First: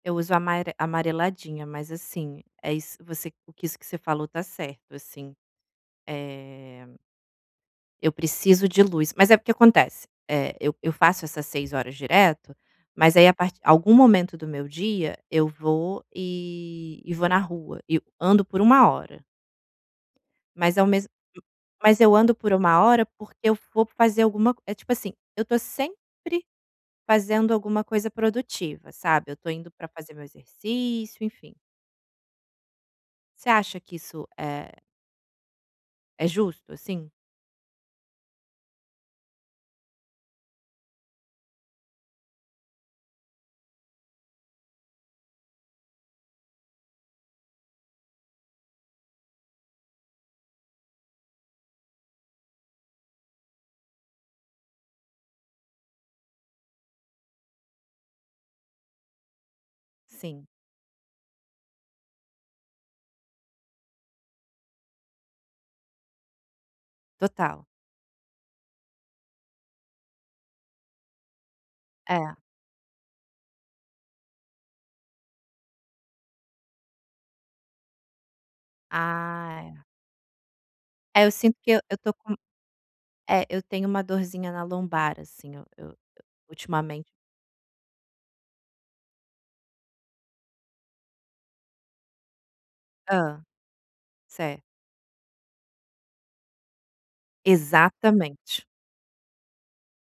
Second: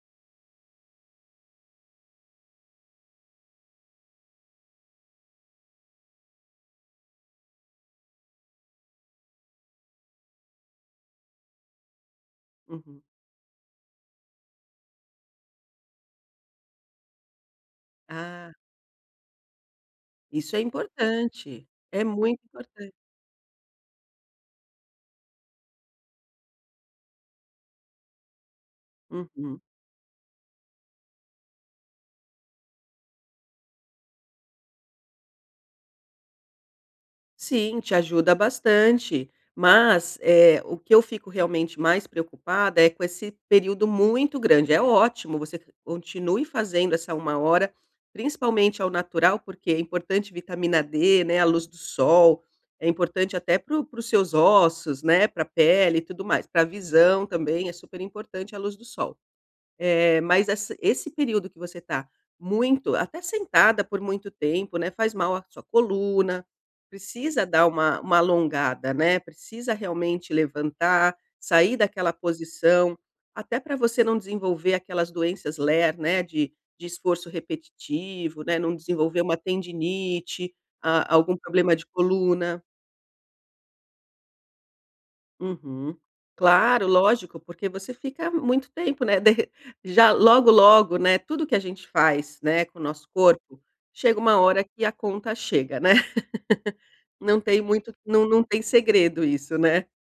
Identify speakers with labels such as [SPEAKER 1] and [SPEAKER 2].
[SPEAKER 1] Eu uso amare amareladinha, mas assim, é isso você o que isso que você falou está certo, assim. É eu preciso de luz, mas é porque acontece, eh, eu eu faço essas 6 horas direto,
[SPEAKER 2] Uhum.
[SPEAKER 1] mas aí a part algum momento do meu dia, eu vou e e vou na rua e eu ando
[SPEAKER 2] Ah.
[SPEAKER 1] por 1 hora.
[SPEAKER 2] Isso é
[SPEAKER 1] Mas ao mesmo
[SPEAKER 2] importante.
[SPEAKER 1] mas
[SPEAKER 2] É
[SPEAKER 1] eu ando
[SPEAKER 2] muito
[SPEAKER 1] por 1
[SPEAKER 2] importante.
[SPEAKER 1] hora, porque eu vou fazer alguma c é tipo assim, eu estou sempre fazendo alguma coisa produtiva, sabe, eu estou
[SPEAKER 2] Uhum.
[SPEAKER 1] indo para fazer meu exercício, enfim. Você acha que isso é é justo, assim?
[SPEAKER 2] Sim, te ajuda bastante. Mas, eh, o que eu fico realmente mais preocupada é com esse período muito grande. É ótimo, você continue fazendo essa 1 hora, principalmente ao natural, porque é importante vitamina D, né, a luz do sol. É importante até para o para os seus ossos, né, para pele e tudo mais. Para visão também, é super importante a luz do sol. Eh, mas
[SPEAKER 1] Sim.
[SPEAKER 2] essa esse período que você está muito até sentada por muito tempo, né, faz mal à sua coluna, precisa
[SPEAKER 1] Total.
[SPEAKER 2] dar uma uma alongada, né, precisa realmente levantar, sair daquela
[SPEAKER 1] É.
[SPEAKER 2] posição, até para você não desenvolver aquelas doenças LER, né, de de esforço repetitivo, né, não desenvolver uma
[SPEAKER 1] Ah, é.
[SPEAKER 2] tendinite, ah,
[SPEAKER 1] É, eu
[SPEAKER 2] algum
[SPEAKER 1] sinto que
[SPEAKER 2] problema
[SPEAKER 1] eu
[SPEAKER 2] de
[SPEAKER 1] eu estou com
[SPEAKER 2] coluna.
[SPEAKER 1] é, eu tenho uma dorzinha na lombar, assim, eu
[SPEAKER 2] Uhum.
[SPEAKER 1] eu
[SPEAKER 2] Claro,
[SPEAKER 1] ultimamente
[SPEAKER 2] lógico, porque você fica muito tempo, né, de re já logo, logo, né, tudo que a gente faz, né, com o nosso
[SPEAKER 1] Hã.
[SPEAKER 2] corpo, chega uma
[SPEAKER 1] Certo.
[SPEAKER 2] hora que a conta chega, né. Não tem muito não não tem
[SPEAKER 1] Exatamente.
[SPEAKER 2] segredo isso, né.